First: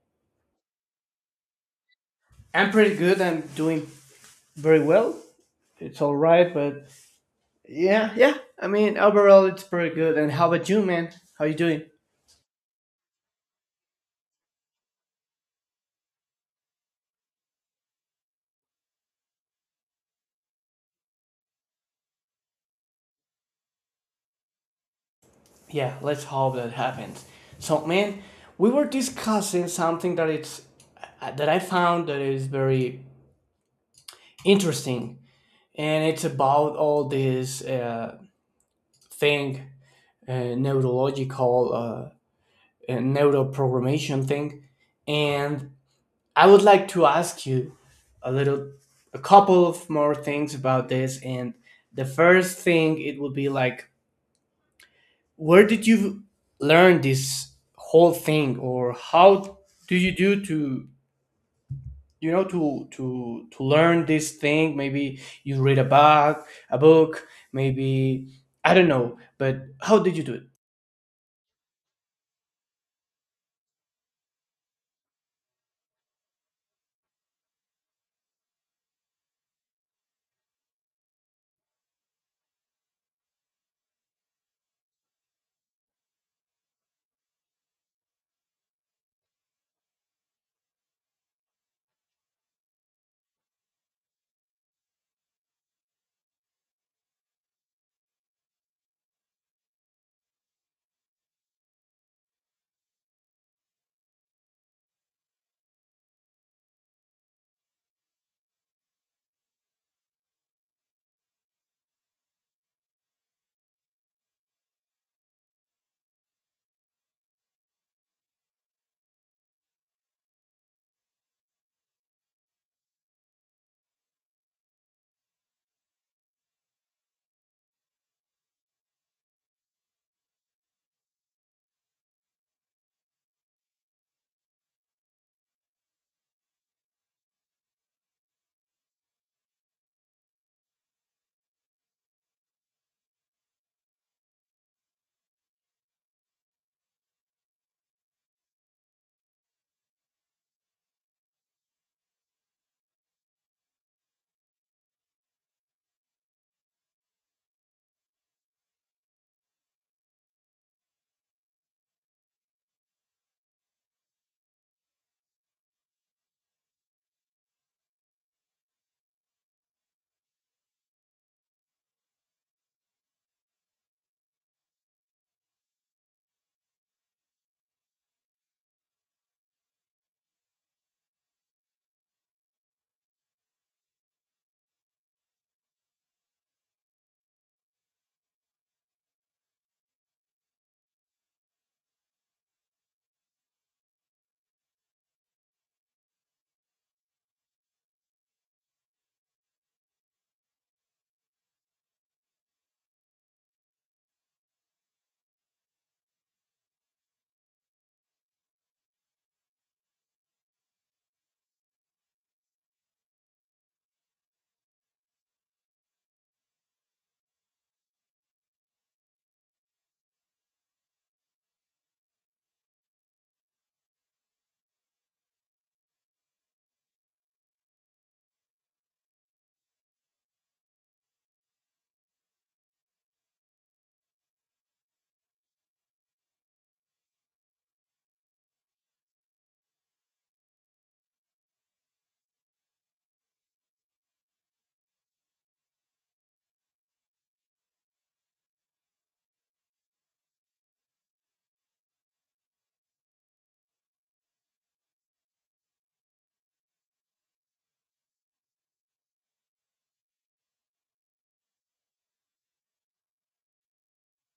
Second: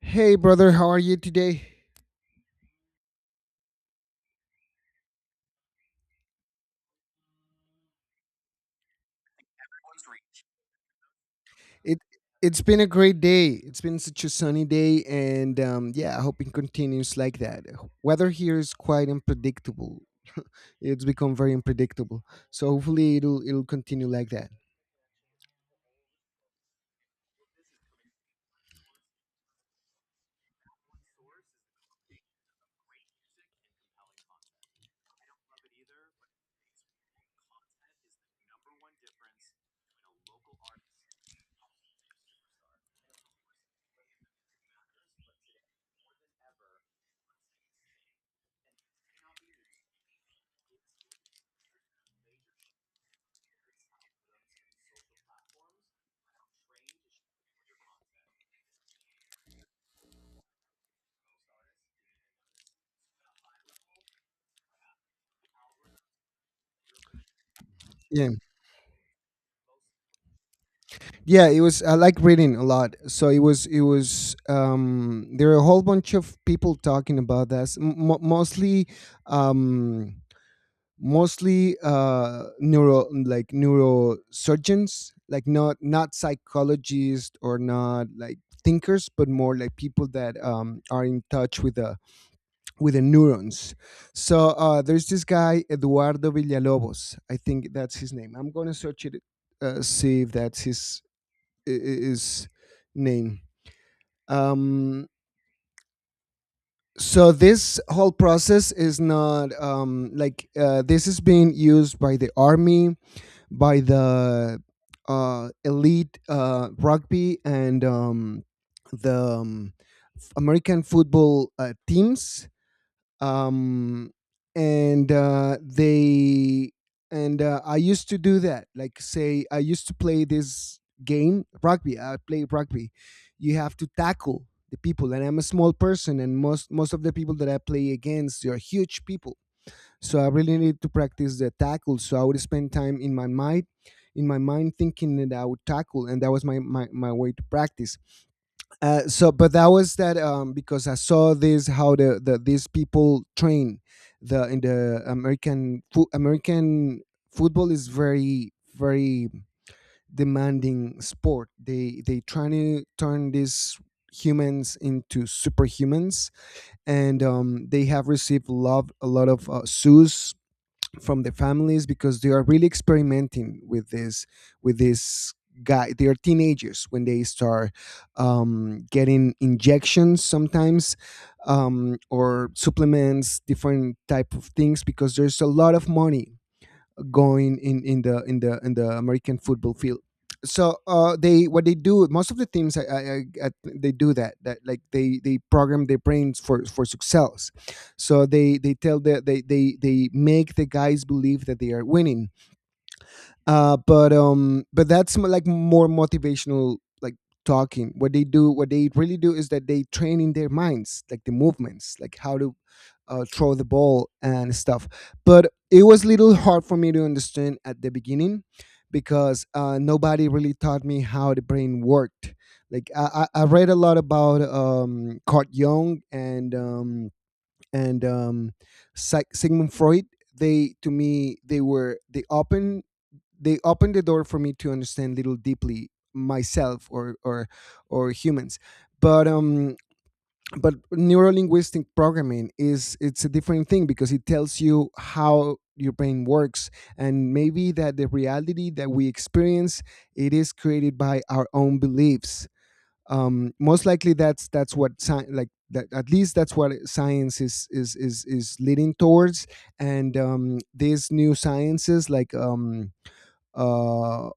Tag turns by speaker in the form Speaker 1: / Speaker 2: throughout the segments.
Speaker 1: Hey, brother, how are you today?
Speaker 2: I'm pretty good. I'm doing very well. It's all right, but yeah, yeah. Overall, it's pretty good. And how about you, man? How you doing?
Speaker 1: It it's been a great day. It's been such a sunny day, and yeah, I hope it continues like that. Weather here is quite unpredictable. It's become very unpredictable, so hopefully it'll continue like that.
Speaker 2: Yeah, let's hope that happens. So, man, we were discussing something that it's that I found that is very interesting, and it's about all this thing, neurological, neuroprogrammation thing, and I would like to ask you a little, a couple of more things about this. And the first thing it would be like, where did you learn this whole thing, or how do you do to learn this thing? Maybe you read a book,
Speaker 1: Yeah.
Speaker 2: maybe I don't know, but how did you do it?
Speaker 1: Yeah, it was, I like reading a lot, so it was there are a whole bunch of people talking about this, mostly, um neuro, like neurosurgeons, like not psychologists, or not like thinkers, but more like people that are in touch with the neurons. So there's this guy Eduardo Villalobos. I think that's his name. I'm gonna search it, see if that's his is name. Um, so this whole process is not, like, this is being used by the army, by the, elite, rugby, and the um, American football, teams. um and uh they and I used to do that, like, say, I used to play this game, rugby. I play rugby. You have to tackle the people, and I'm a small person, and most of the people that I play against are huge people. So I really need to practice the tackle, so I would spend time in my mind, thinking that I would tackle, and that was my way to practice. So, but that was that, because I saw this, how these people train, the in the, American football is very, very demanding sport. They try to turn these humans into superhumans, and they have received love a lot of, sues from the families, because they are really experimenting with this, with this guy. They are teenagers when they start, getting injections sometimes, or supplements, different type of things, because there's a lot of money going in the in the in the American football field. So, they what they do, most of the teams, they do that, like, they program their brains for success. So they make the guys believe that they are winning. But that's, like, more motivational, like talking. What they really do is that they train in their minds, like the movements, like how to, throw the ball and stuff. But it was little hard for me to understand at the beginning, because nobody really taught me how the brain worked. Like, I read a lot about, Carl Jung, and and um, Sigmund Freud. They To me, they were, they opened the door for me to understand little deeply myself, or humans. but um but neurolinguistic programming is it's a different thing, because it tells you how your brain works, and maybe that the reality that we experience, it is created by our own beliefs. Most likely, that's what, like, that, at least, that's what science is leading towards. And these new sciences, like, uh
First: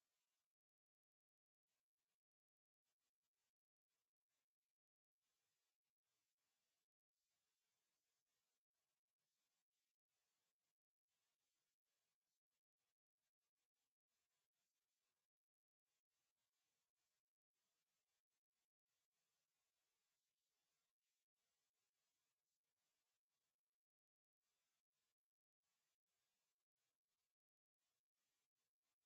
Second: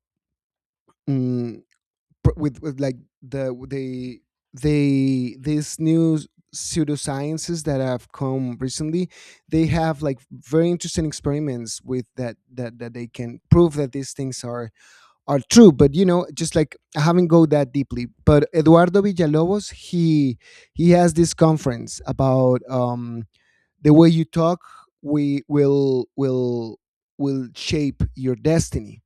Speaker 1: mm, pr- with like they, these new pseudosciences that have come recently, they have, like, very interesting experiments with that they can prove that these things are true. But, you know, just like, I haven't go that deeply. But Eduardo Villalobos, he has this conference about, the way you talk we will shape your destiny.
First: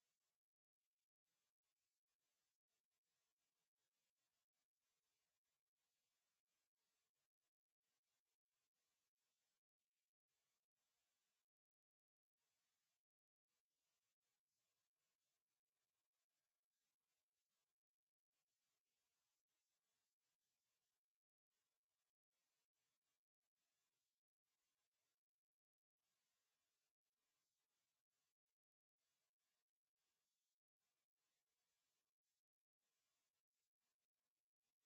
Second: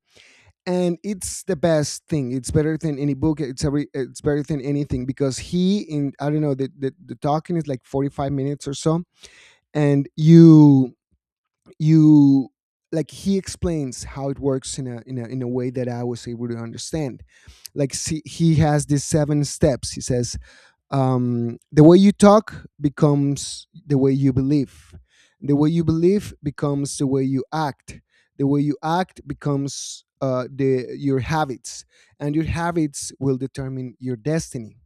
Speaker 1: And it's the best thing. It's better than any book. It's better than anything, because, he in I don't know, the talking is like 45 minutes or so. And you, like, he explains how it works in a way that I was able to understand. Like, see, he has these seven steps, he says. The way you talk becomes the way you believe. The way you believe becomes the way you act. The way you act becomes, the your habits, and your habits will determine your destiny.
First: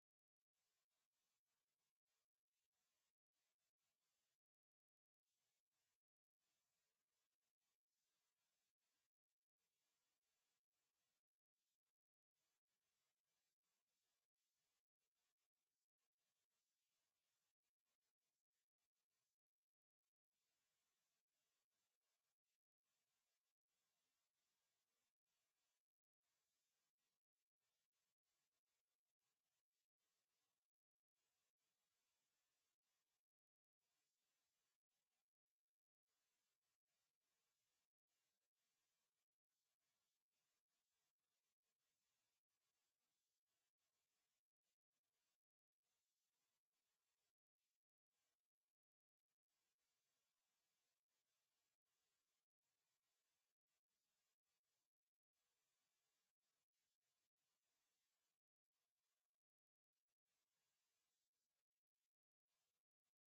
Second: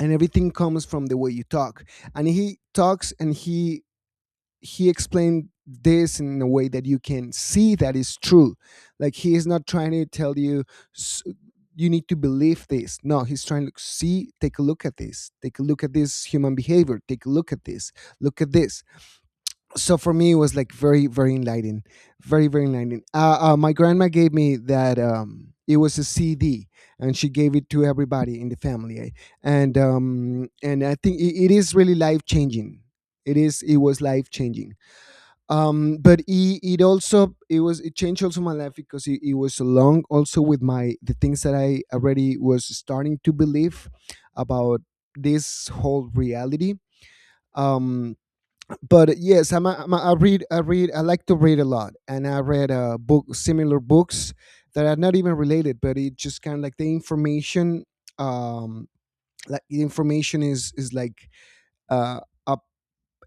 Speaker 1: And everything comes from the way you talk. And he talks, and he explained this in a way that you can see that is true. Like, he is not trying to tell you, "S- you need to believe this." No, he's trying to see, take a look at this, take a look at this human behavior, take a look at this, look at this. So for me, it was like very, very enlightening, very, very enlightening. My grandma gave me that. It was a CD, and she gave it to everybody in the family, eh? And I think it is really life changing. It is. It was life changing, but it also, it changed also my life, because it was along also with my the things that I already was starting to believe about this whole reality. um but yes, I like to read a lot, and I read, book, similar books that are not even related, but it just kind of, like, the information. um like, the information is, like, uh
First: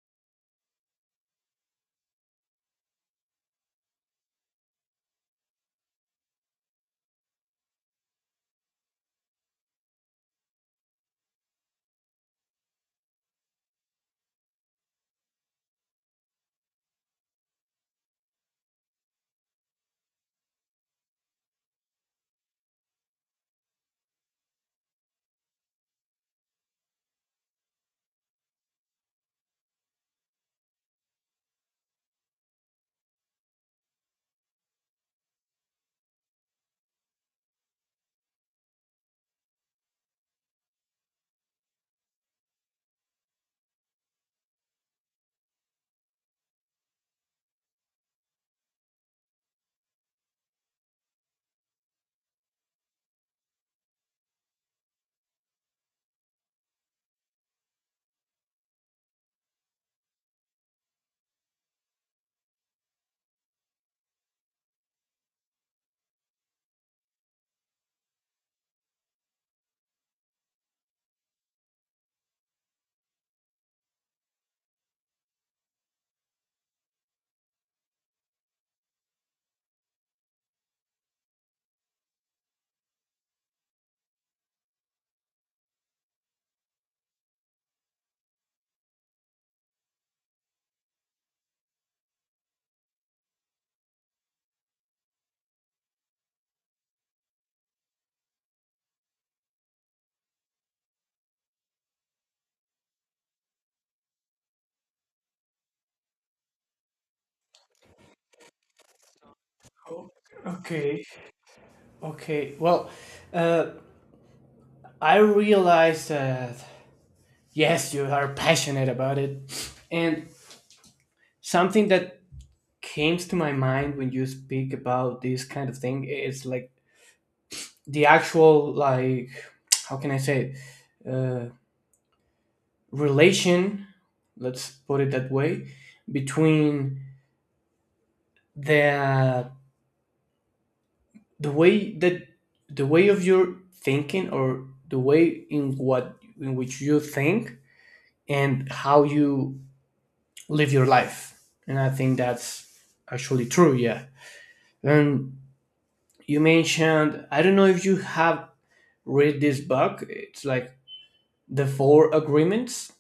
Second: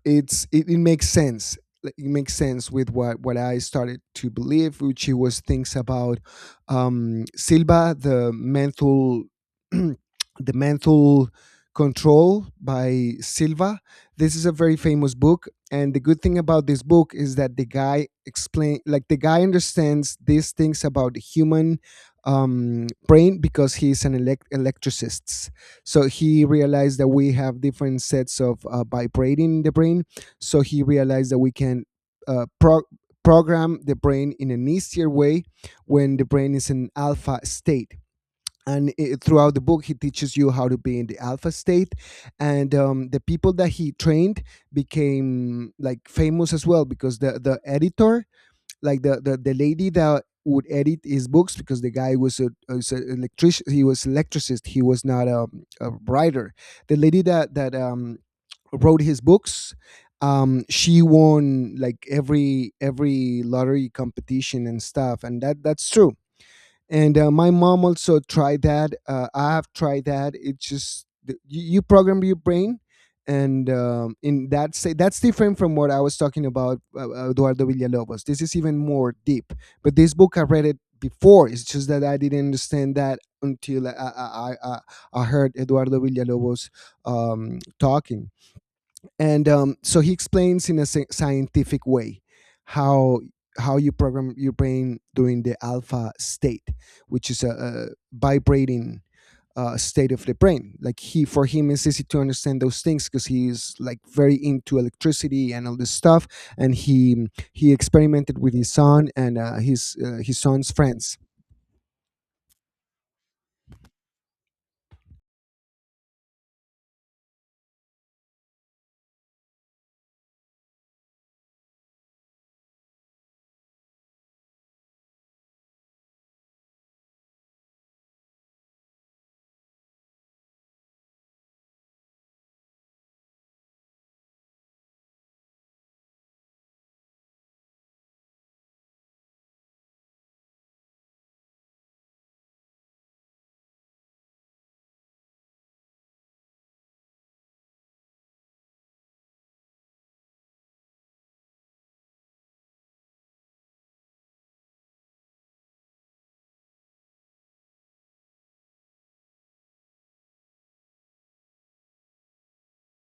Speaker 1: it's, it makes sense. Like, it makes sense with what I started to believe, which it was things about, Silva, the mental the mental control by Silva. This is a very famous book, and the good thing about this book is that the guy understands these things about the human, brain, because he's an, electricist. So he realized that we have different sets of, vibrating in the brain. So he realized that we can, uh, pro- program the brain in an easier way when the brain is in alpha state. And throughout the book, he teaches you how to be in the alpha state. And the people that he trained became, like, famous as well, because the editor, like the lady that would edit his books, because the guy was was a electric, he was electricist, he was not a writer. The lady that, wrote his books. She won, like, every lottery competition and stuff, and that's true. And my mom also tried that. I have tried that. It's just, you program your brain. And in that, say that's different from what I was talking about, Eduardo Villalobos, this is even more deep. But this book, I read it before. It's just that I didn't understand that until I heard Eduardo Villalobos talking. And so he explains in a, scientific way, how how you program your brain during the alpha state, which is a vibrating, state of the brain. Like he for him, it's easy to understand those things, because he's, like, very into electricity and all this stuff. And he experimented with his son, and his son's
Speaker 2: Okay,
Speaker 1: friends.
Speaker 2: okay. Well, uh, I realized that yes, you are passionate about it, and something that came to my mind when you speak about this kind of thing is like the actual, like, how can I say it? Relation. Let's put it that way, between the the way that the way in what in which you think and how you live your life. And I think that's actually true. Yeah. And you mentioned, I don't know if you have read this book. It's like the Four Agreements.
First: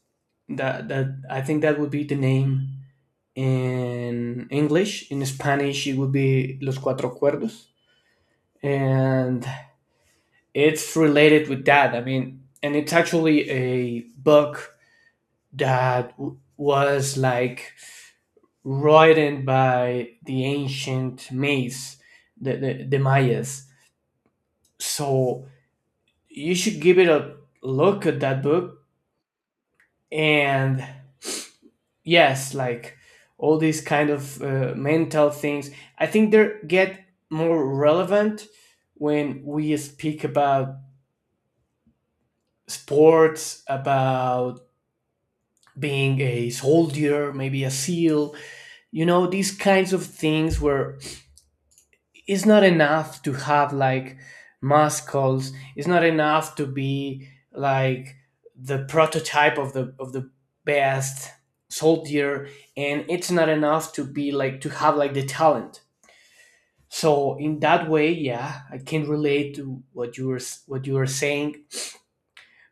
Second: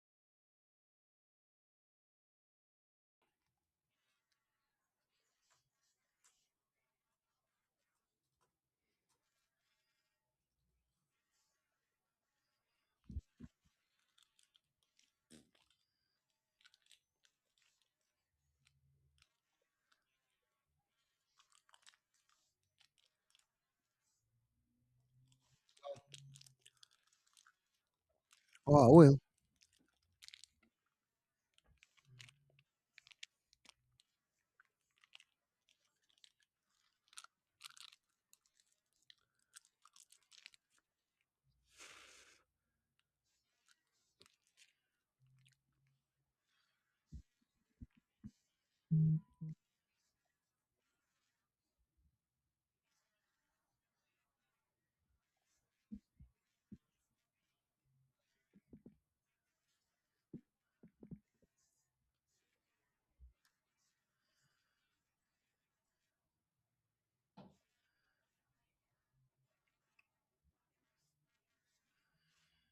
Speaker 2: That I think that would be the name in English. In Spanish, it would be Los Cuatro Acuerdos, and it's related with that. And it's actually a book that was like written by the ancient Mays, the Mayas. So you should give it a look at that book.
Speaker 1: Oh, well,
Speaker 2: And yes, like all these kind of mental things, I think they get more relevant when we speak about sports, about being a soldier, maybe a seal, you know, these kinds of things where it's not enough to have like muscles, it's not enough to be like the prototype of the best soldier, and it's not enough to be like to have like the talent. So in that way, yeah, I can relate to what you were saying.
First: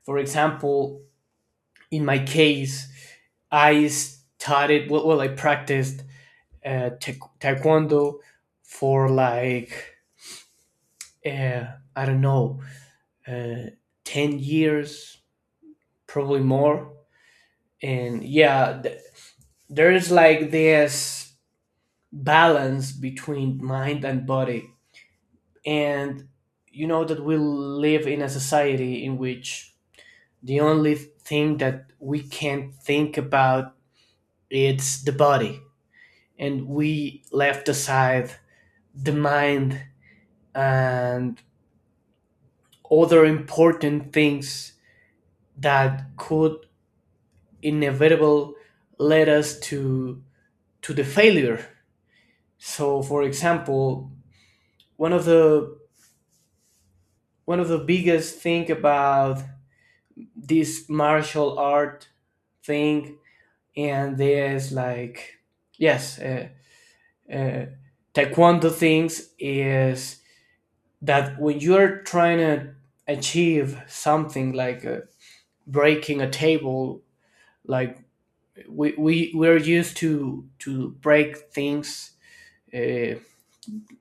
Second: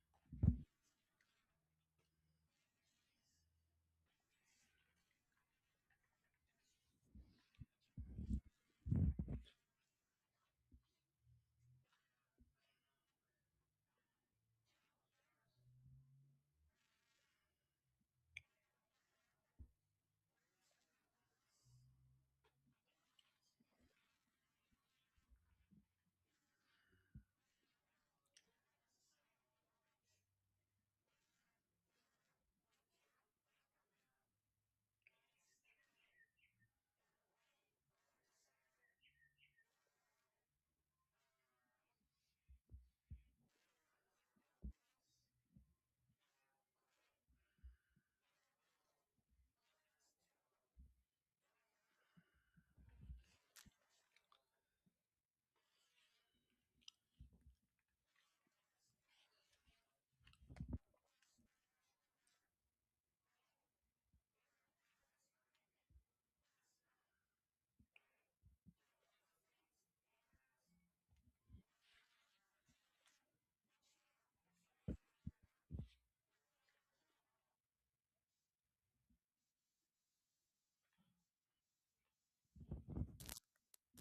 Speaker 2: For example, in my case, well, I practiced taekwondo for like uh, I don't know uh, 10 years, probably more. And yeah, there is like this balance between mind and body. And you know that we live in a society in which the only thing that we can think about is the body, and we left aside the mind and other important things that could inevitable lead us to the failure. So, for example, one of the one of the biggest thing about this martial art thing, and there's like, yes, uh, taekwondo things is that when you're trying to achieve something like breaking a table, like we're used to break things. Uh,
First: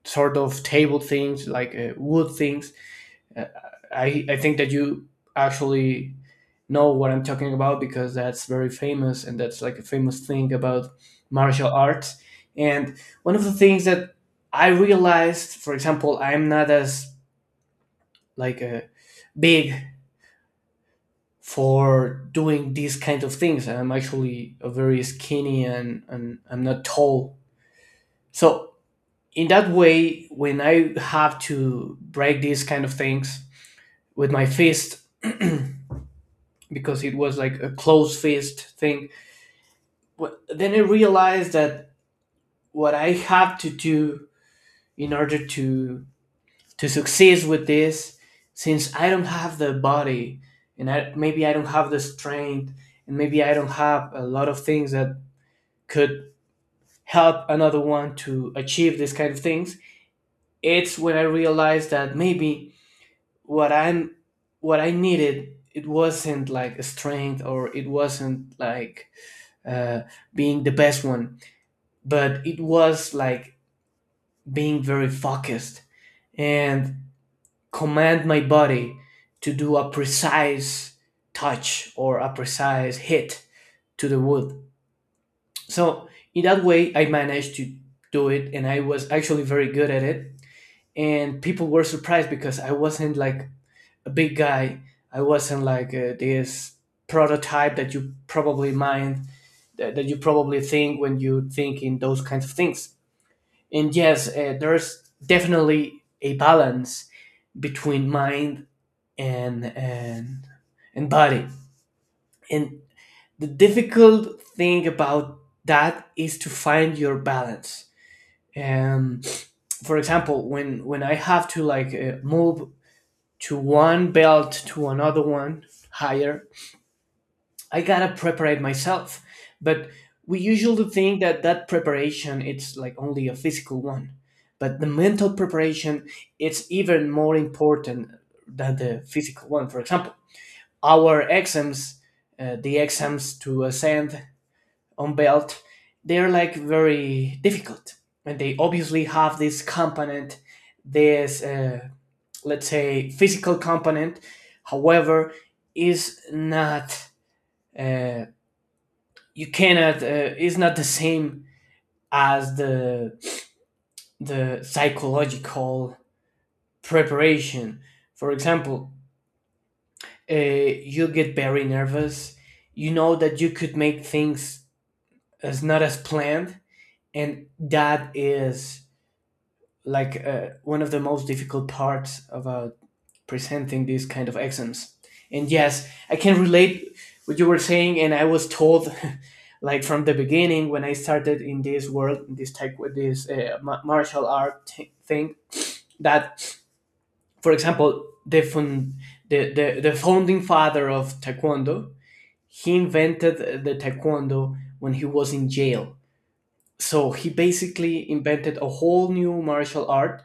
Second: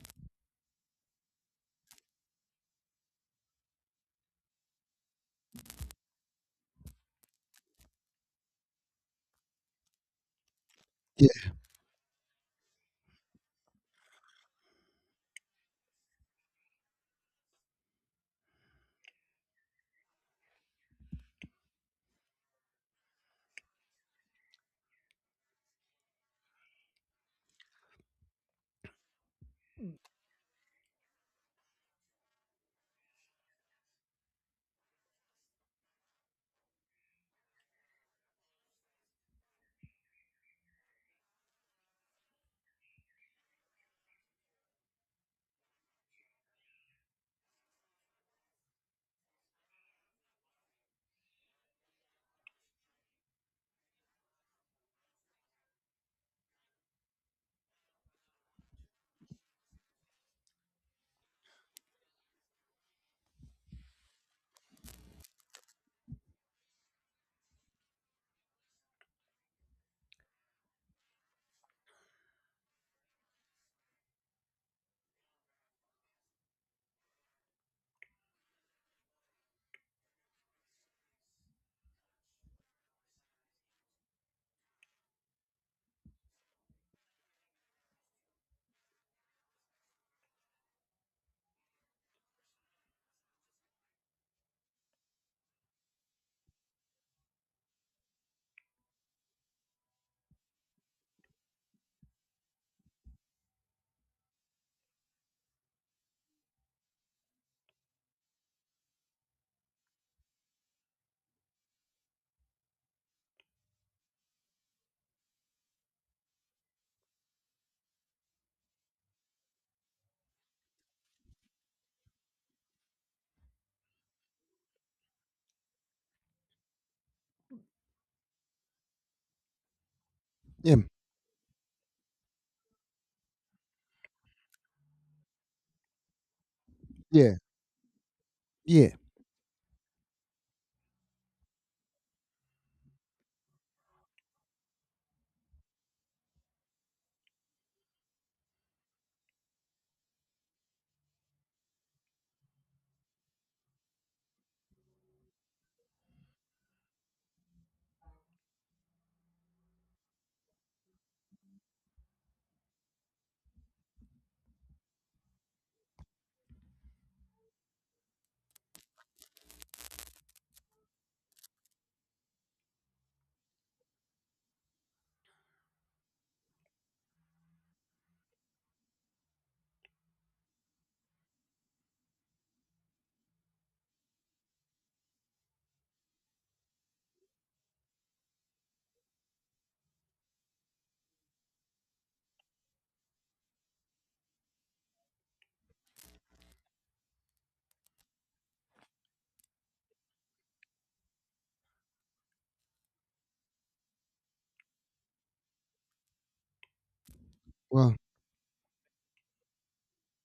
Speaker 2: Sort of table things like wood things. Uh, I think that you actually know what I'm talking about because that's very famous and that's like a famous thing about
Speaker 1: yeah,
Speaker 2: martial arts. And one of the things that I realized, for example, I'm not as like a big for doing these kind of things. I'm actually a very skinny, and I'm not tall. So in that way, when I have to break these kind of things with my fist because it was like a closed fist thing. But then I realized that what I have to do in order to succeed with this, since I don't have the body, and maybe I don't have the strength, and maybe I don't have a lot of things that could help another one to achieve these kind of things, it's when I realized that maybe what I'm what I needed, it wasn't like strength or it wasn't like uh, being the best one, but it was like being very focused and command my body to do a precise touch or a precise hit to the wood. So in that way, I managed to do it, and I was actually very good at it. And people were surprised because I wasn't like a big guy. I wasn't like this prototype that you probably mind that you probably think when you think in those kinds of things. And yes, there's definitely a balance between mind and body. And the difficult thing about that is to find your balance. Um, for example, when I have to like move to one belt to another one higher, I gotta prepare myself. But we
Speaker 1: yeah,
Speaker 2: usually think that that preparation it's like only a physical one, but the mental preparation it's even
Speaker 1: yeah,
Speaker 2: more important than
Speaker 1: yeah.
Speaker 2: the physical one. For example, our exams, the exams to ascend on belt, they're like very difficult, and they obviously have this component, this let's say physical component. However, is not. Uh, you cannot, is not the same as the psychological preparation. For example, you get very nervous. You know that you could make things as not as planned, and that is like one of the most difficult parts about presenting these kind of exams. And yes, I can relate what you were saying, and I was told, like from the beginning when I started in this world, in this type, with this martial art thing, that for example, the fun, the founding father of taekwondo, he invented the taekwondo when he was in jail. So he
Speaker 1: Wow,
Speaker 2: basically invented a whole new martial art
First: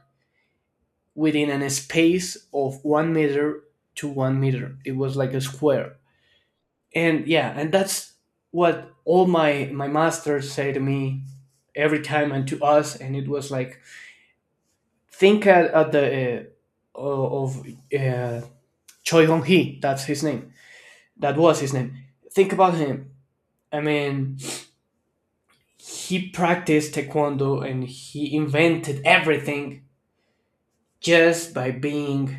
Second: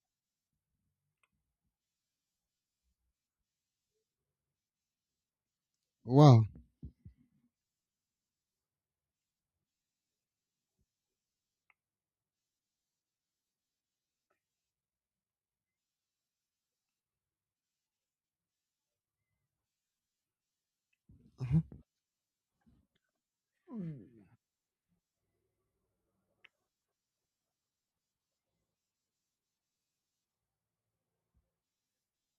Speaker 2: within a space of 1 meter to 1 meter. It was like a square.
Speaker 1: wow.
Speaker 2: And yeah, and that's what all my my masters say to me every time and to us. And it was like, think at the uh, of uh, Choi Hong Hee. That's his name. That was his
Speaker 1: Mhm.
Speaker 2: name. Think about him. I mean, he practiced taekwondo and he invented everything just by being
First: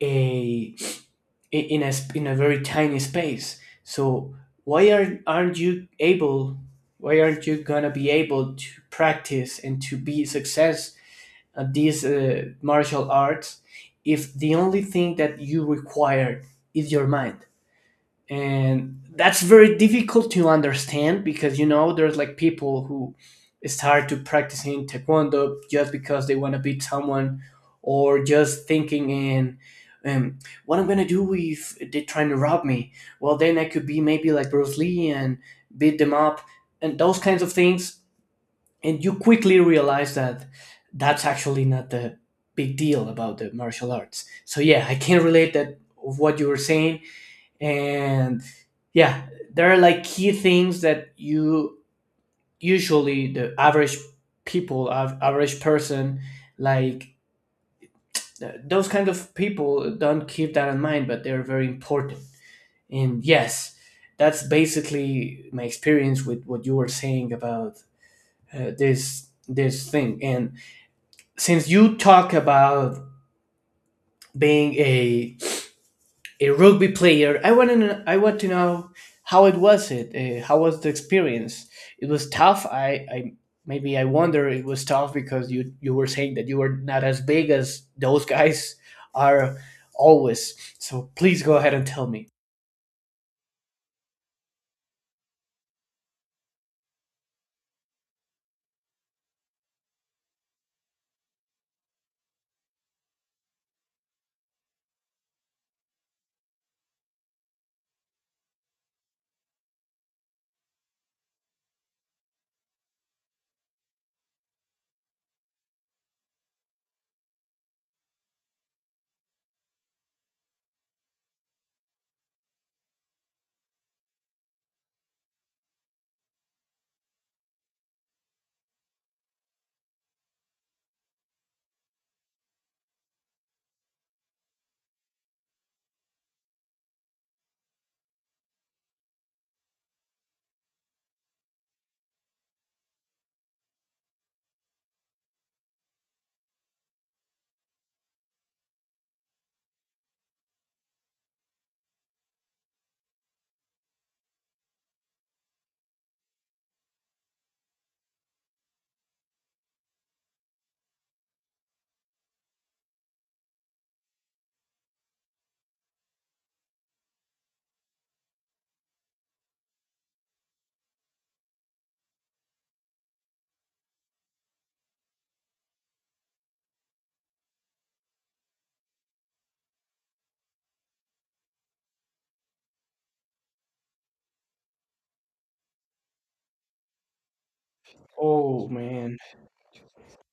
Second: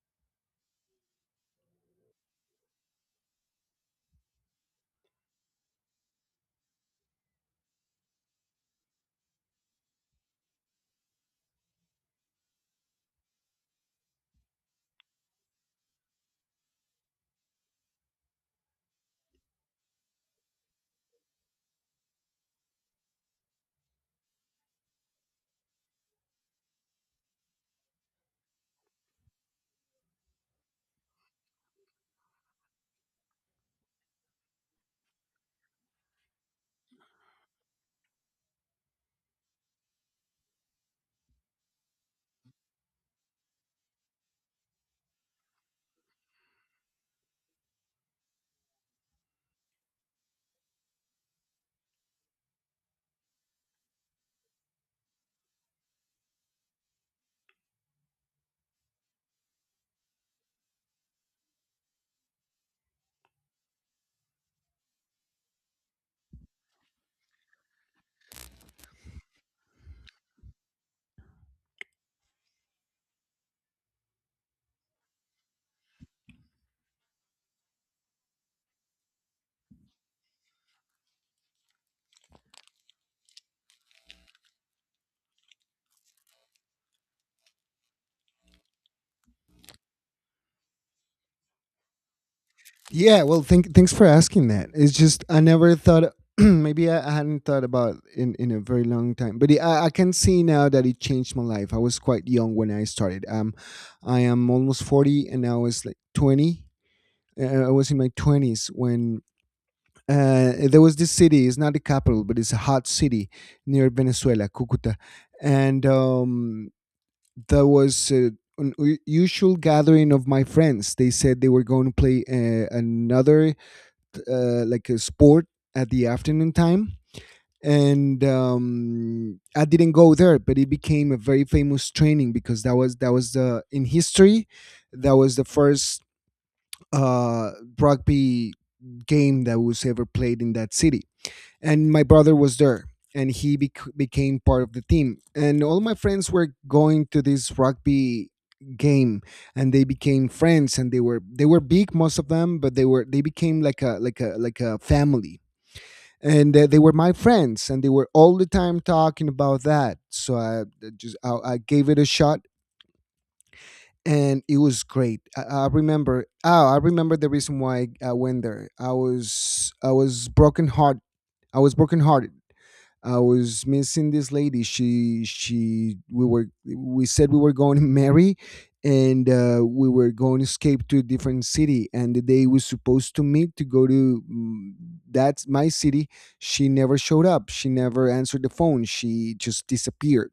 Speaker 2: a in a in a very tiny space. So why aren't you able? Why aren't you gonna be able to practice and to be success at these martial arts if the only thing that you require is your mind? And that's very difficult to understand because, you know, there's like people who start to practicing taekwondo just because they want to beat someone, or just thinking in um, what I'm gonna do if they're trying to rob me. Well, then I could be maybe like Bruce Lee and beat them up and those kinds of things. And you quickly realize that that's actually not the big deal about the martial arts. So yeah, I can relate that of what you were saying. And yeah, there are like key things that you usually, the average people, average person, like those kind of people don't keep that in mind, but they're very important. And yes, that's basically my experience with what you were saying about this this thing. And since you talk about being a rugby player, I want to know how it was it, how was the experience? It was tough. I maybe I wonder it was tough because you were saying that you were not as big as those guys are always. So please go ahead and tell me.
Speaker 1: Yeah, well, thanks for asking that. It's just, I never thought. Maybe I hadn't thought about in a very long time, but I can see now that it changed my life. I was quite young when I started. I am almost 40, and I was like 20, I was in my 20s when, there was this city. It's not the capital, but it's a hot city near Venezuela, Cucuta. And there was. An usual gathering of my friends. They said they were going to play, another, like, a sport at the afternoon time. And I didn't go there, but it became a very famous training, because that was the in history, that was the first, uh, rugby game that was ever played in that city. And my brother was there, and he became part of the team. And all my friends were going to this rugby game, and they became friends, and they were big, most of them, but they became like a family. And they were my friends, and they were all the time talking about that. So I gave it a shot, and it was great. I remember. Oh, I remember the reason why I went there. I was broken heart. I was broken hearted. I was missing this lady. She We said we were going to marry, and we were going to escape to a different city. And the day we supposed to meet to go to, that's my city, she never showed up. She never answered the
Speaker 2: Oh
Speaker 1: phone.
Speaker 2: man.
Speaker 1: She just disappeared,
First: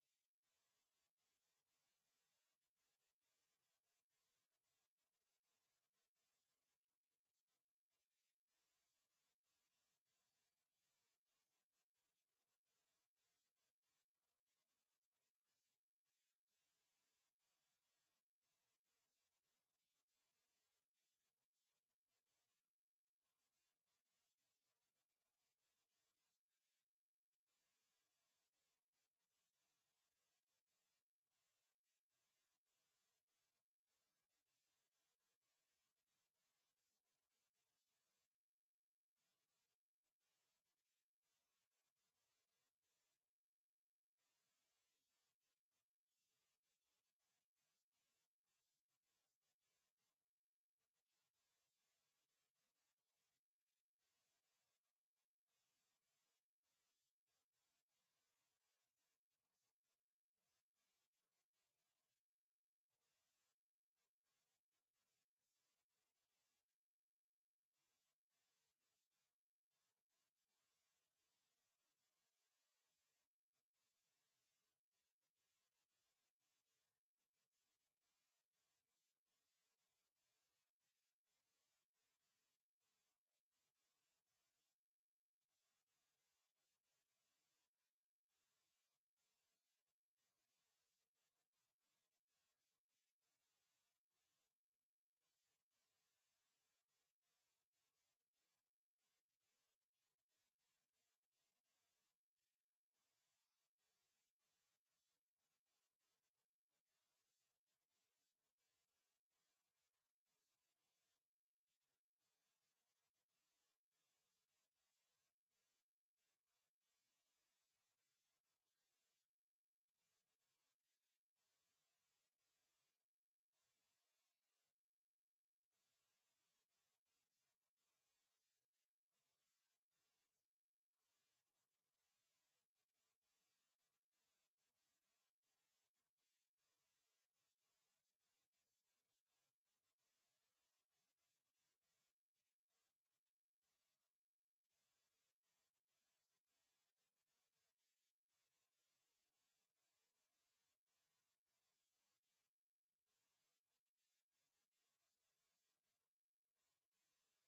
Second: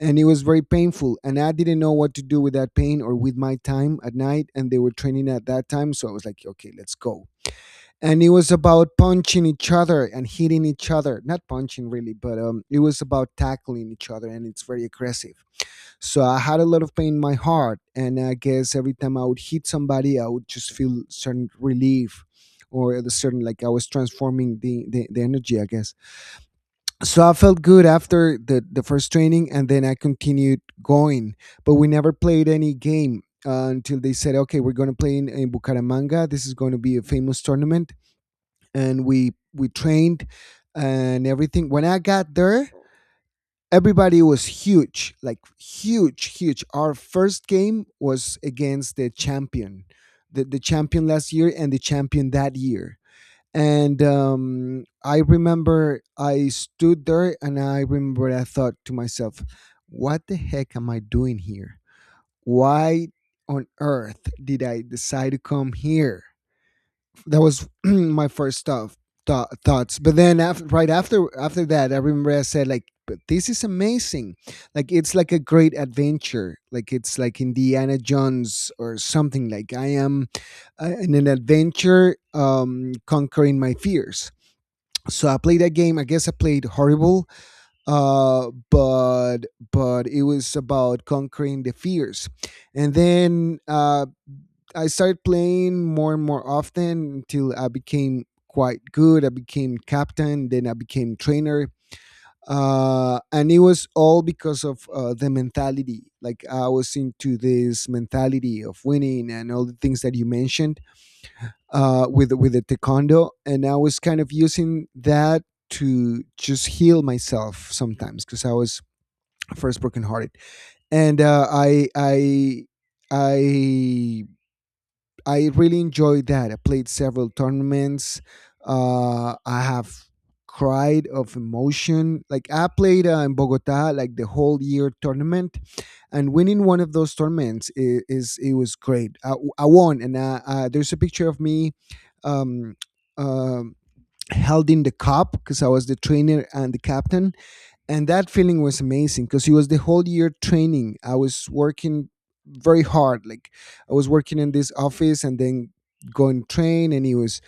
Speaker 1: and it was very painful and I didn't know what to do with that pain or with my time at night. And they were training at that time, so I was like, okay, let's go. And it was about punching each other and hitting each other, not punching really, but it was about tackling each other, and it's very aggressive. So I had a lot of pain in my heart, and I guess every time I would hit somebody I would just feel certain relief, or a certain, like, I was transforming the energy, I guess. So I felt good after the first training, and then I continued going. But we never played any game until they said, "Okay, we're going to play in Bucaramanga. This is going to be a famous tournament." And we trained and everything. When I got there, everybody was huge, like huge, huge. Our first game was against the champion, the champion last year and the champion that year. And I remember I stood there, and I remember I thought to myself, what the heck am I doing here? Why on earth did I decide to come here? That was my first thoughts. But then after, right after that, I remember I said, like, but this is amazing. Like it's like a great adventure. Like it's like Indiana Jones or something. Like I am, in an adventure, conquering my fears, so I played that game. I guess I played horrible, uh, but but it was about conquering the fears. And then I started playing more and more often until I became quite good. I became captain, then I became trainer, and it was all because of the mentality. Like I was into this mentality of winning and all the things that you mentioned, with the taekwondo, and I was kind of using that to just heal myself sometimes, because I was first brokenhearted, and I I really enjoyed that. I played several tournaments. I have cried of emotion. Like I played, in Bogota, like the whole year tournament, and winning one of those tournaments, is it was great. I won, and there's a picture of me. Um, um, Held in the cup because I was the trainer and the captain, and that feeling was amazing because it was the whole year training. I was working very hard. Like, I was working in this office, and then going train, and it was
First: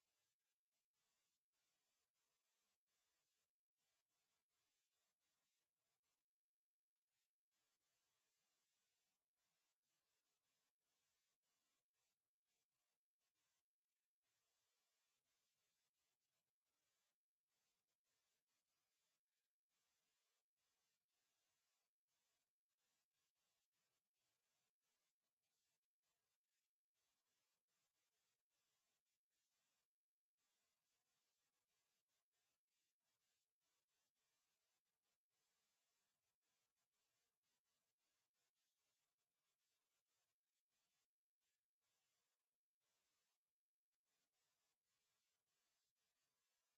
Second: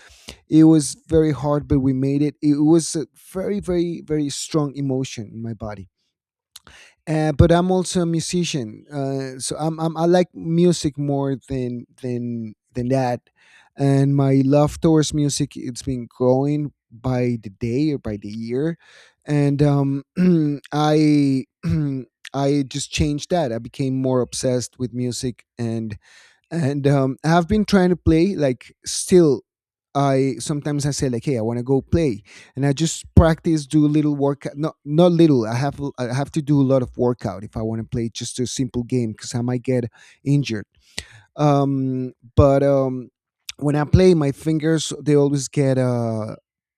Speaker 1: it was very hard, but we made it. It was a very, very, very strong emotion in my body. But I'm also a musician, so I like music more than that, and my love towards music, it's been growing by the day or by the year. And I I just changed that. I became more obsessed with music, and I've been trying to play, like, still. I sometimes I say, like, hey, I want to go play, and I just practice, do little workout. Not little. I have to do a lot of workout if I want to play just a simple game, because I might get injured. But when I play, my fingers, they always get,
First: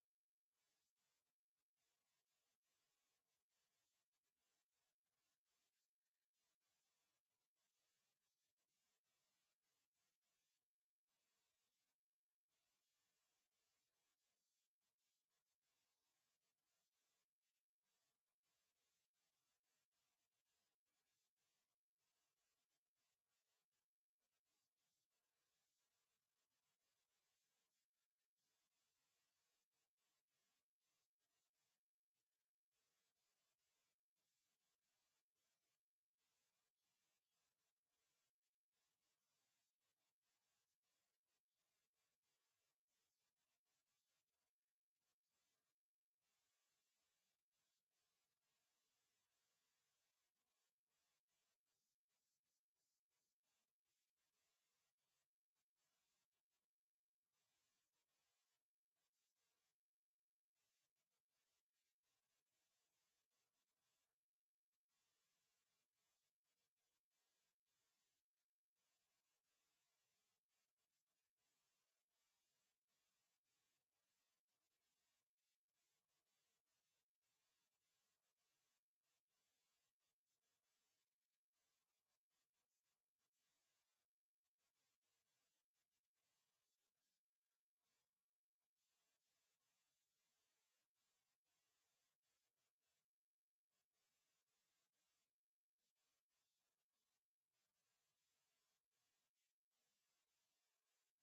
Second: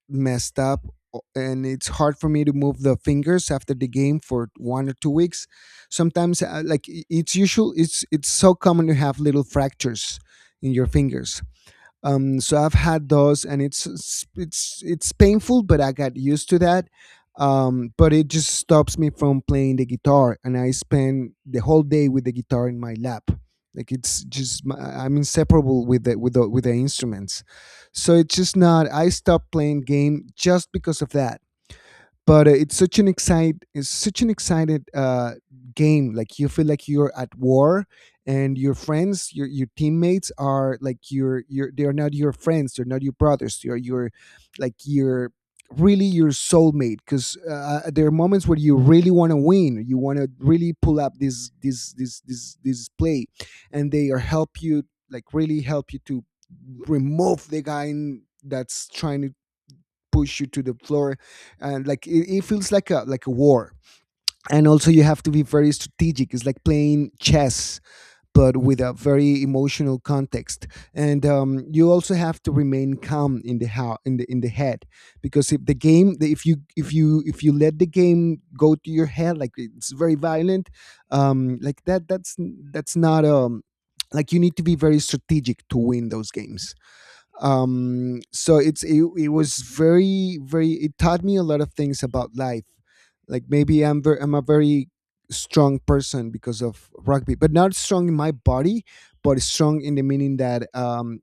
Speaker 1: messed up, and it's hard for me to move the fingers after the game for 1 or 2 weeks. Sometimes, like, it's usual, it's so common to have little fractures in your fingers. So I've had those, and it's painful, but I got used to that. But it just stops me from playing the guitar, and I spend the whole day with the guitar in my lap. Like, it's just my — I'm inseparable with the instruments, so it's just not. I stopped playing game just because of that, but it's such an excited game. Like, you feel like you're at war, and your friends, your teammates are like your they are not your friends, they're not your brothers, they're your, like, your, really, your soulmate, because there are moments where you really want to win. You want to really pull up this play, and they are help you, like, really help you to remove the guy that's trying to push you to the floor. And, like, it feels like a, like a war. And also you have to be very strategic. It's like playing chess, but with a very emotional context. And you also have to remain calm in the how, in the head. Because if the game, if you — if you let the game go to your head, like, it's very violent. Like, that's that's not, like, you need to be very strategic to win those games. So it's — it was very, very — it taught me a lot of things about life. Like, maybe I'm a very strong person because of rugby, but not strong in my body, but strong in the meaning that,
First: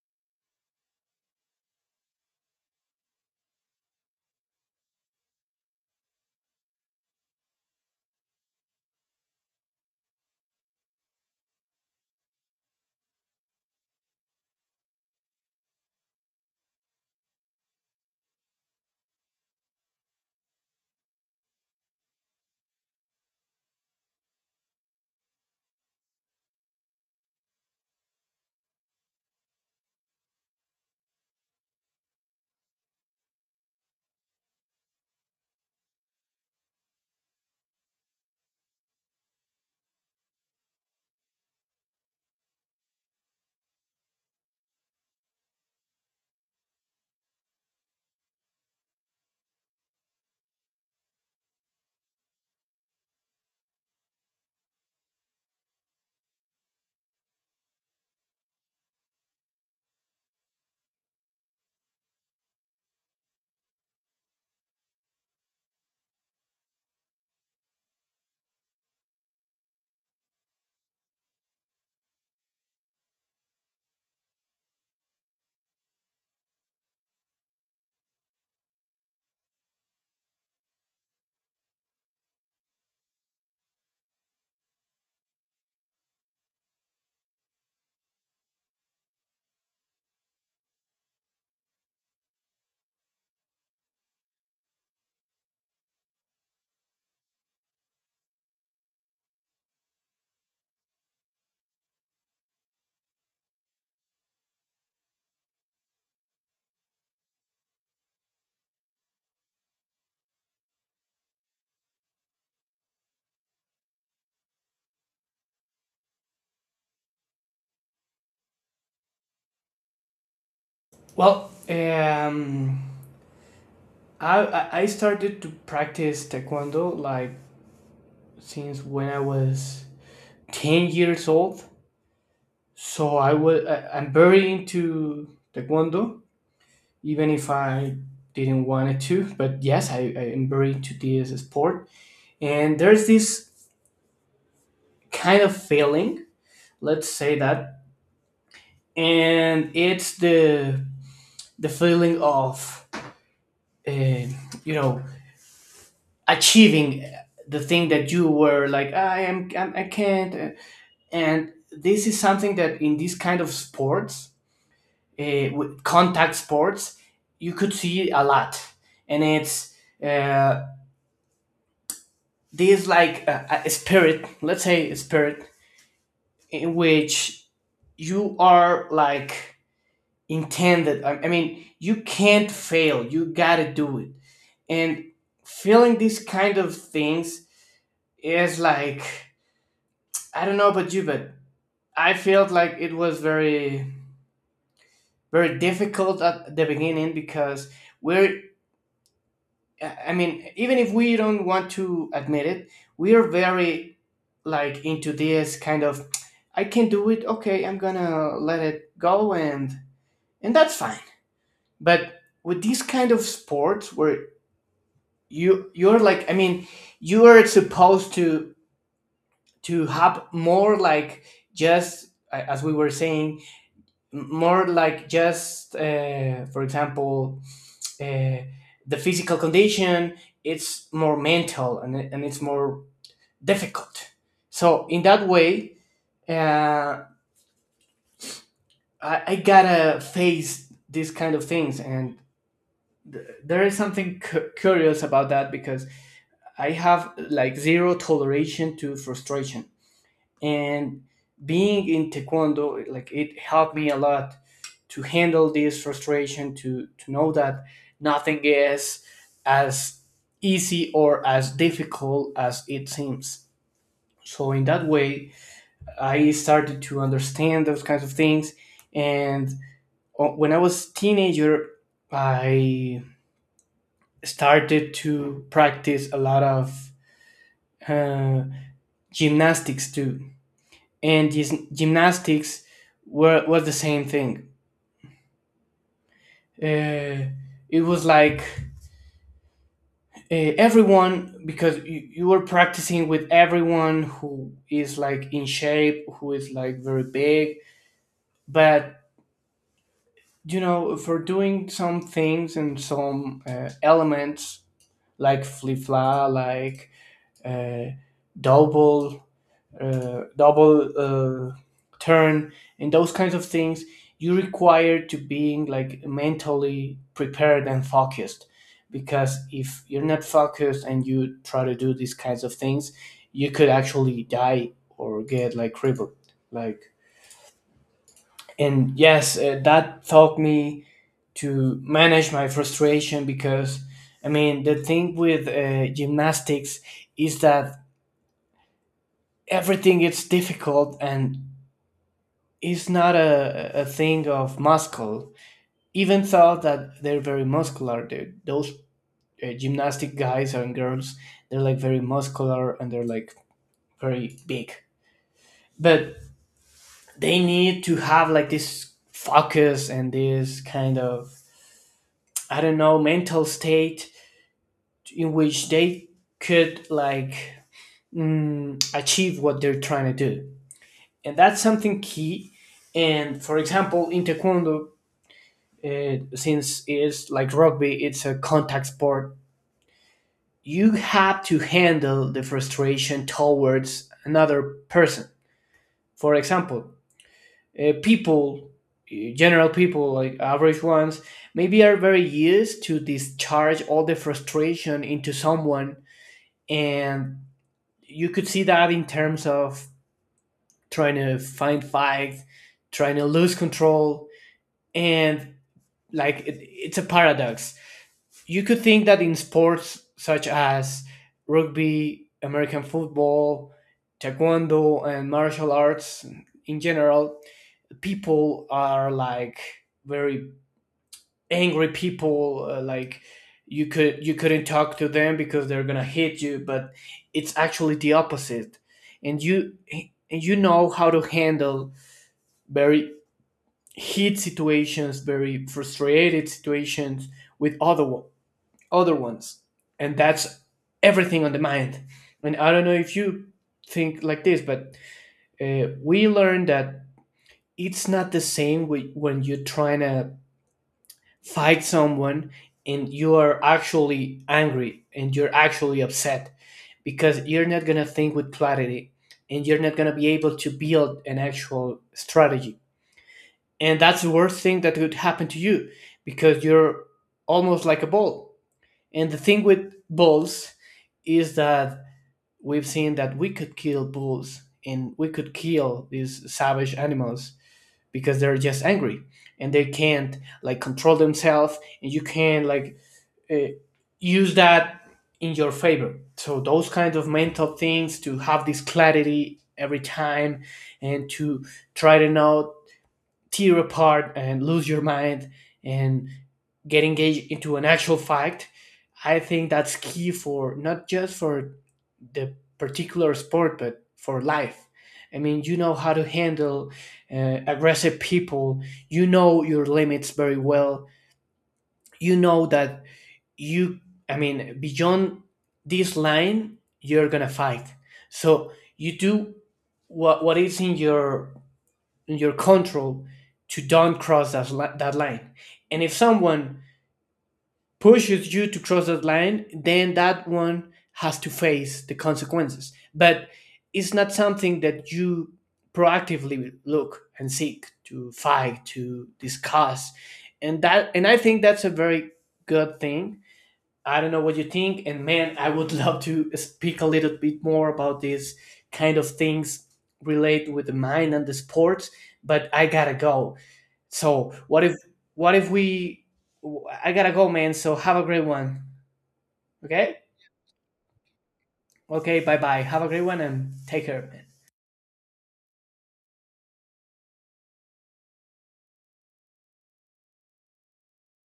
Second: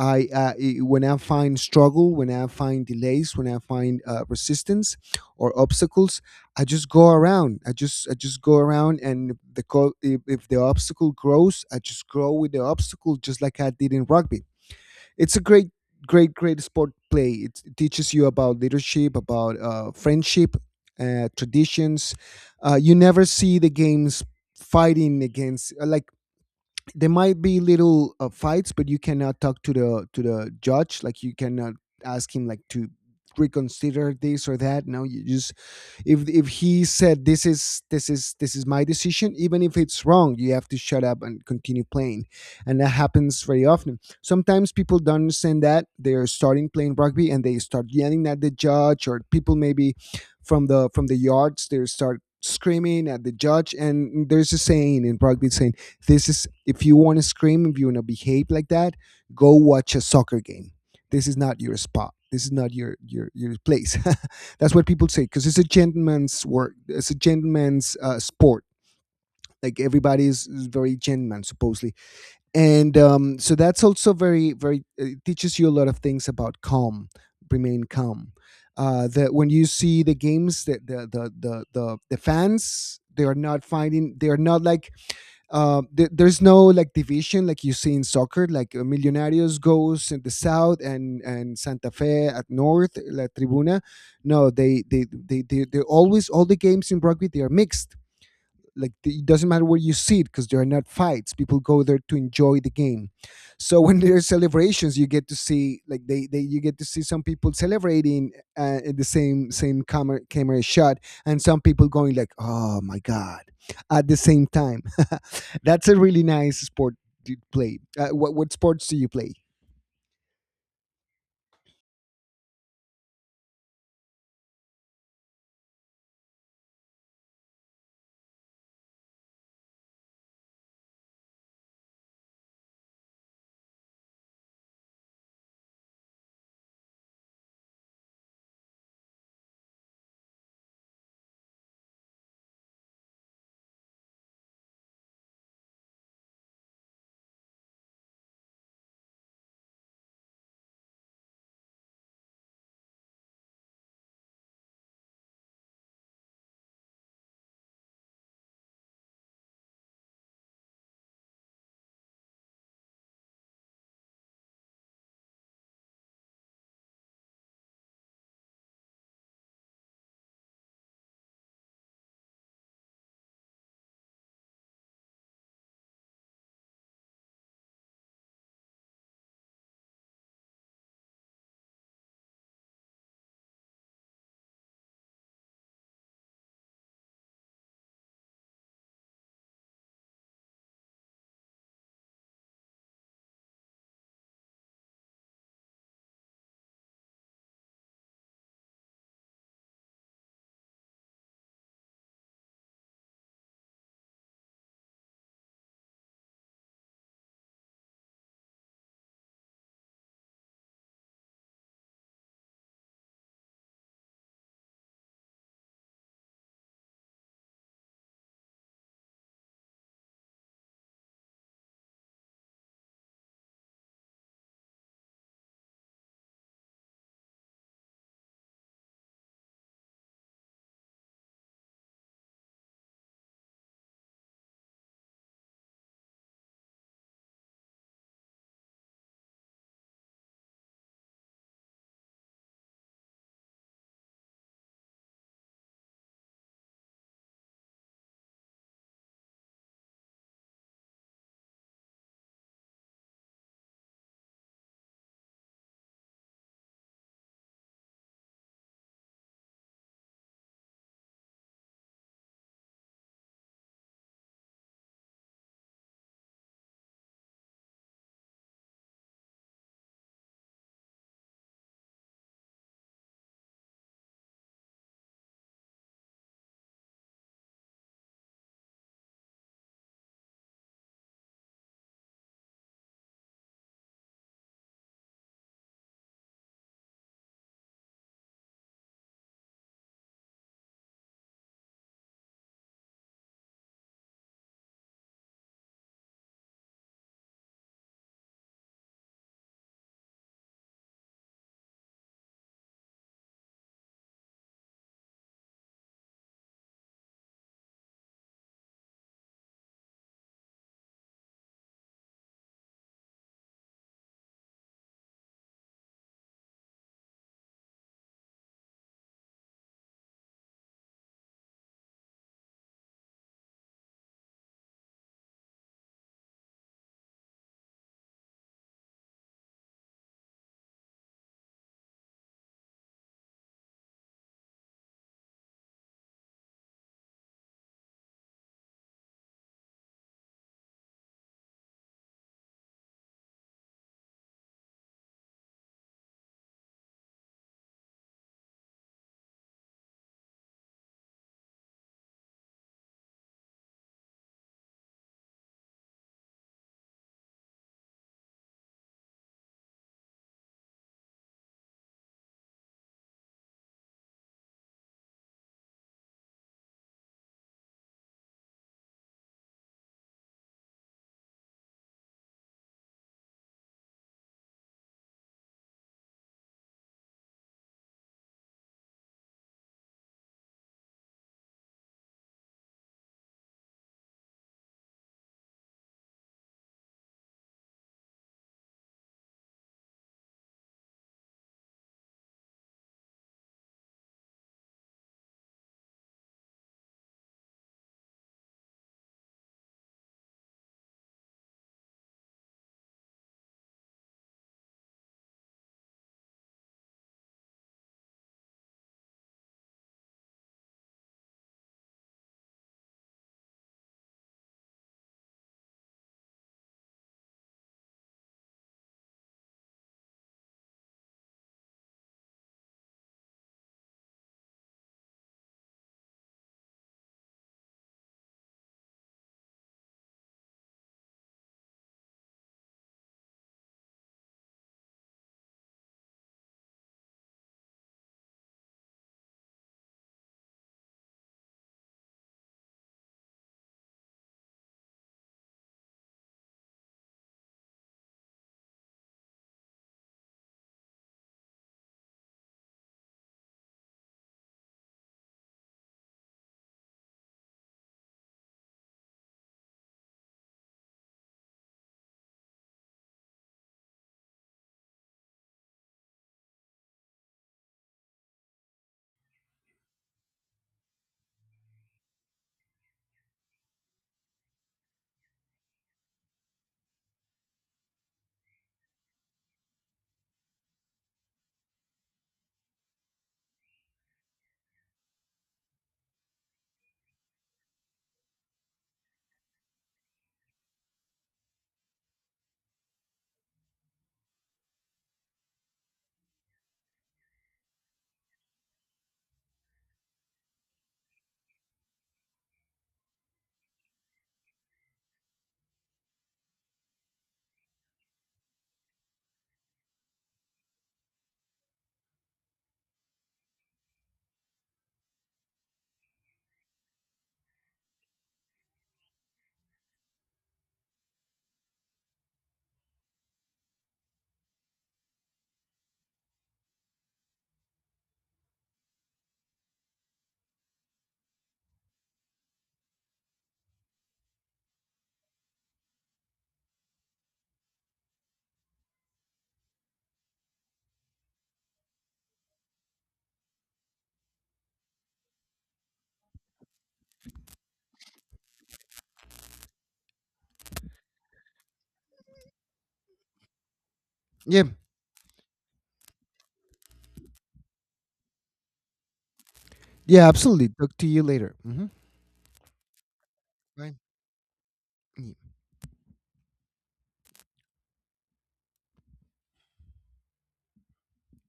Speaker 1: when I find struggle, when I find delays, when I find, resistance or obstacles, I just go around. I just go around, and if the if the obstacle grows, I just grow with the obstacle, just like I did in rugby. It's a great, great, great sport. Play it. Teaches you about leadership, about friendship, traditions. You never see the games fighting against, like, there might be little fights, but you cannot talk to the judge. Like, you cannot ask him, like, to reconsider this or that. No, you just — if he said, this is — this is my decision, even if it's wrong, you have to shut up and continue playing. And that happens very often. Sometimes people don't understand that. They're starting playing rugby, and they start yelling at the judge, or people maybe from the yards, they start screaming at the judge. And there's a saying in rugby, saying, this is, if you want to scream, if you want to behave like that, go watch a soccer game. This is not your spot. This is not your place. That's what people say, because it's a gentleman's work. It's a gentleman's sport. Like, everybody is very gentleman, supposedly. And um, so that's also very, very. It teaches you a lot of things about calm. Remain calm. That when you see the games, that the fans, they are not finding. They are not like, there's no, like, division, like you see in soccer. Like, Millonarios goes in the south, and Santa Fe at north, la tribuna. No, they're always — all the games in rugby, they are mixed. Like, it doesn't matter where you sit, because there are not fights. People go there to enjoy the game. So when there are celebrations, you get to see, like, they you get to see some people celebrating, in the same camera shot, and some people going, like, oh my God, at the same time. That's a really nice sport to play. What sports do you play?
Speaker 2: Well, I started to practice taekwondo like since when I was 10 years old. So I'm very into taekwondo. Even if I didn't want it to. But yes, I am very into this sport. And there's this kind of feeling, let's say that, and it's the feeling of uh, you know, achieving the thing that you were like, I am, I can't, and this is something that in this kind of sports, with contact sports, you could see a lot, and it's uh, this like a spirit, let's say a spirit in which you are like intended. I mean, you can't fail, you gotta do it. And feeling these kind of things is like, I don't know about you, but I felt like it was very very difficult at the beginning because we're, I mean, even if we don't want to admit it, we are very like into this kind of, I can do it. Okay, I'm gonna let it go and that's fine. But with these kind of sports where you're like you are supposed to have more like as we were saying more like just for example uh, the physical condition, it's more mental and it's more difficult. So in that way, uh, I gotta face these kind of things, and there is something curious about that because I have like zero toleration to frustration, and being in taekwondo, like, it helped me a lot to handle this frustration, to know that nothing is as easy or as difficult as it seems. So in that way I started to understand those kinds of things. And when I was teenager, I started to practice a lot of uh, gymnastics too, and gymnastics were was the same thing. Uh, it was like everyone, because you were practicing with everyone who is like in shape, who is like very big, but you know, for doing some things and some elements like flip fly, like uh, double double turn and those kinds of things, you require to being like mentally prepared and focused, because if you're not focused and you try to do these kinds of things, you could actually die or get like crippled, like. And yes, that taught me to manage my frustration, because I mean the thing with gymnastics is that everything is difficult, and it's not a thing of muscle. Even though that they're very muscular, those gymnastic guys and girls, they're like very muscular and they're like very big. But they need to have like this focus and this kind of, I don't know, mental state in which they could like, achieve what they're trying to do. And that's something key. And for example, in Taekwondo, it, since it's like rugby, it's a contact sport, you have to handle the frustration towards another person. For example, people, general people, like average ones, maybe are very used to discharge all the frustration into someone. And you could see that in terms of trying to find fights, trying to lose control, and like it's a paradox. You could think that in sports such as rugby, American football, taekwondo, and martial arts in general, people are like very angry people. Like, you couldn't talk to them because they're gonna hit you, but it's actually the opposite, and you know how to handle very heat situations, very frustrated situations with other ones. And that's everything on the mind. And I don't know if you think like this, but we learned that it's not the same when you're trying to fight someone and you are actually angry and you're actually upset, because you're not going to think with clarity and you're not going to be able to build an actual strategy. And that's the worst thing that could happen to you, because you're almost like a ball. And the thing with bulls is that we've seen that we could kill bulls and we could kill these savage animals because they're just angry and they can't like control themselves, and you can like uh, use that in your favor. So those kind of mental things, to have this clarity every time and to try to not tear apart and lose your mind and get engaged into an actual fight, I think that's key, for not just for the particular sport but for life. I mean, you know how to handle aggressive people, you know your limits very well, you know that you, I mean, beyond this line you're gonna fight. So you do what is in your control to don't cross that, that line. And if someone pushes you to cross that line, then that one has to face the consequences. But it's not something that you proactively look and seek to fight, to discuss. And I think that's a very good thing. I don't know what you think, and man, I would love to speak a little bit more about these kind of things relate with the mind and the sports, but I gotta go. So
Speaker 1: Yeah,
Speaker 2: what if we? I gotta go, man. So have a great one. Okay.
Speaker 1: yeah, absolutely. Talk to you later. Hmm.
Speaker 2: Okay. Bye bye. Have a great one and take
Speaker 1: Bye.
Speaker 2: care, man.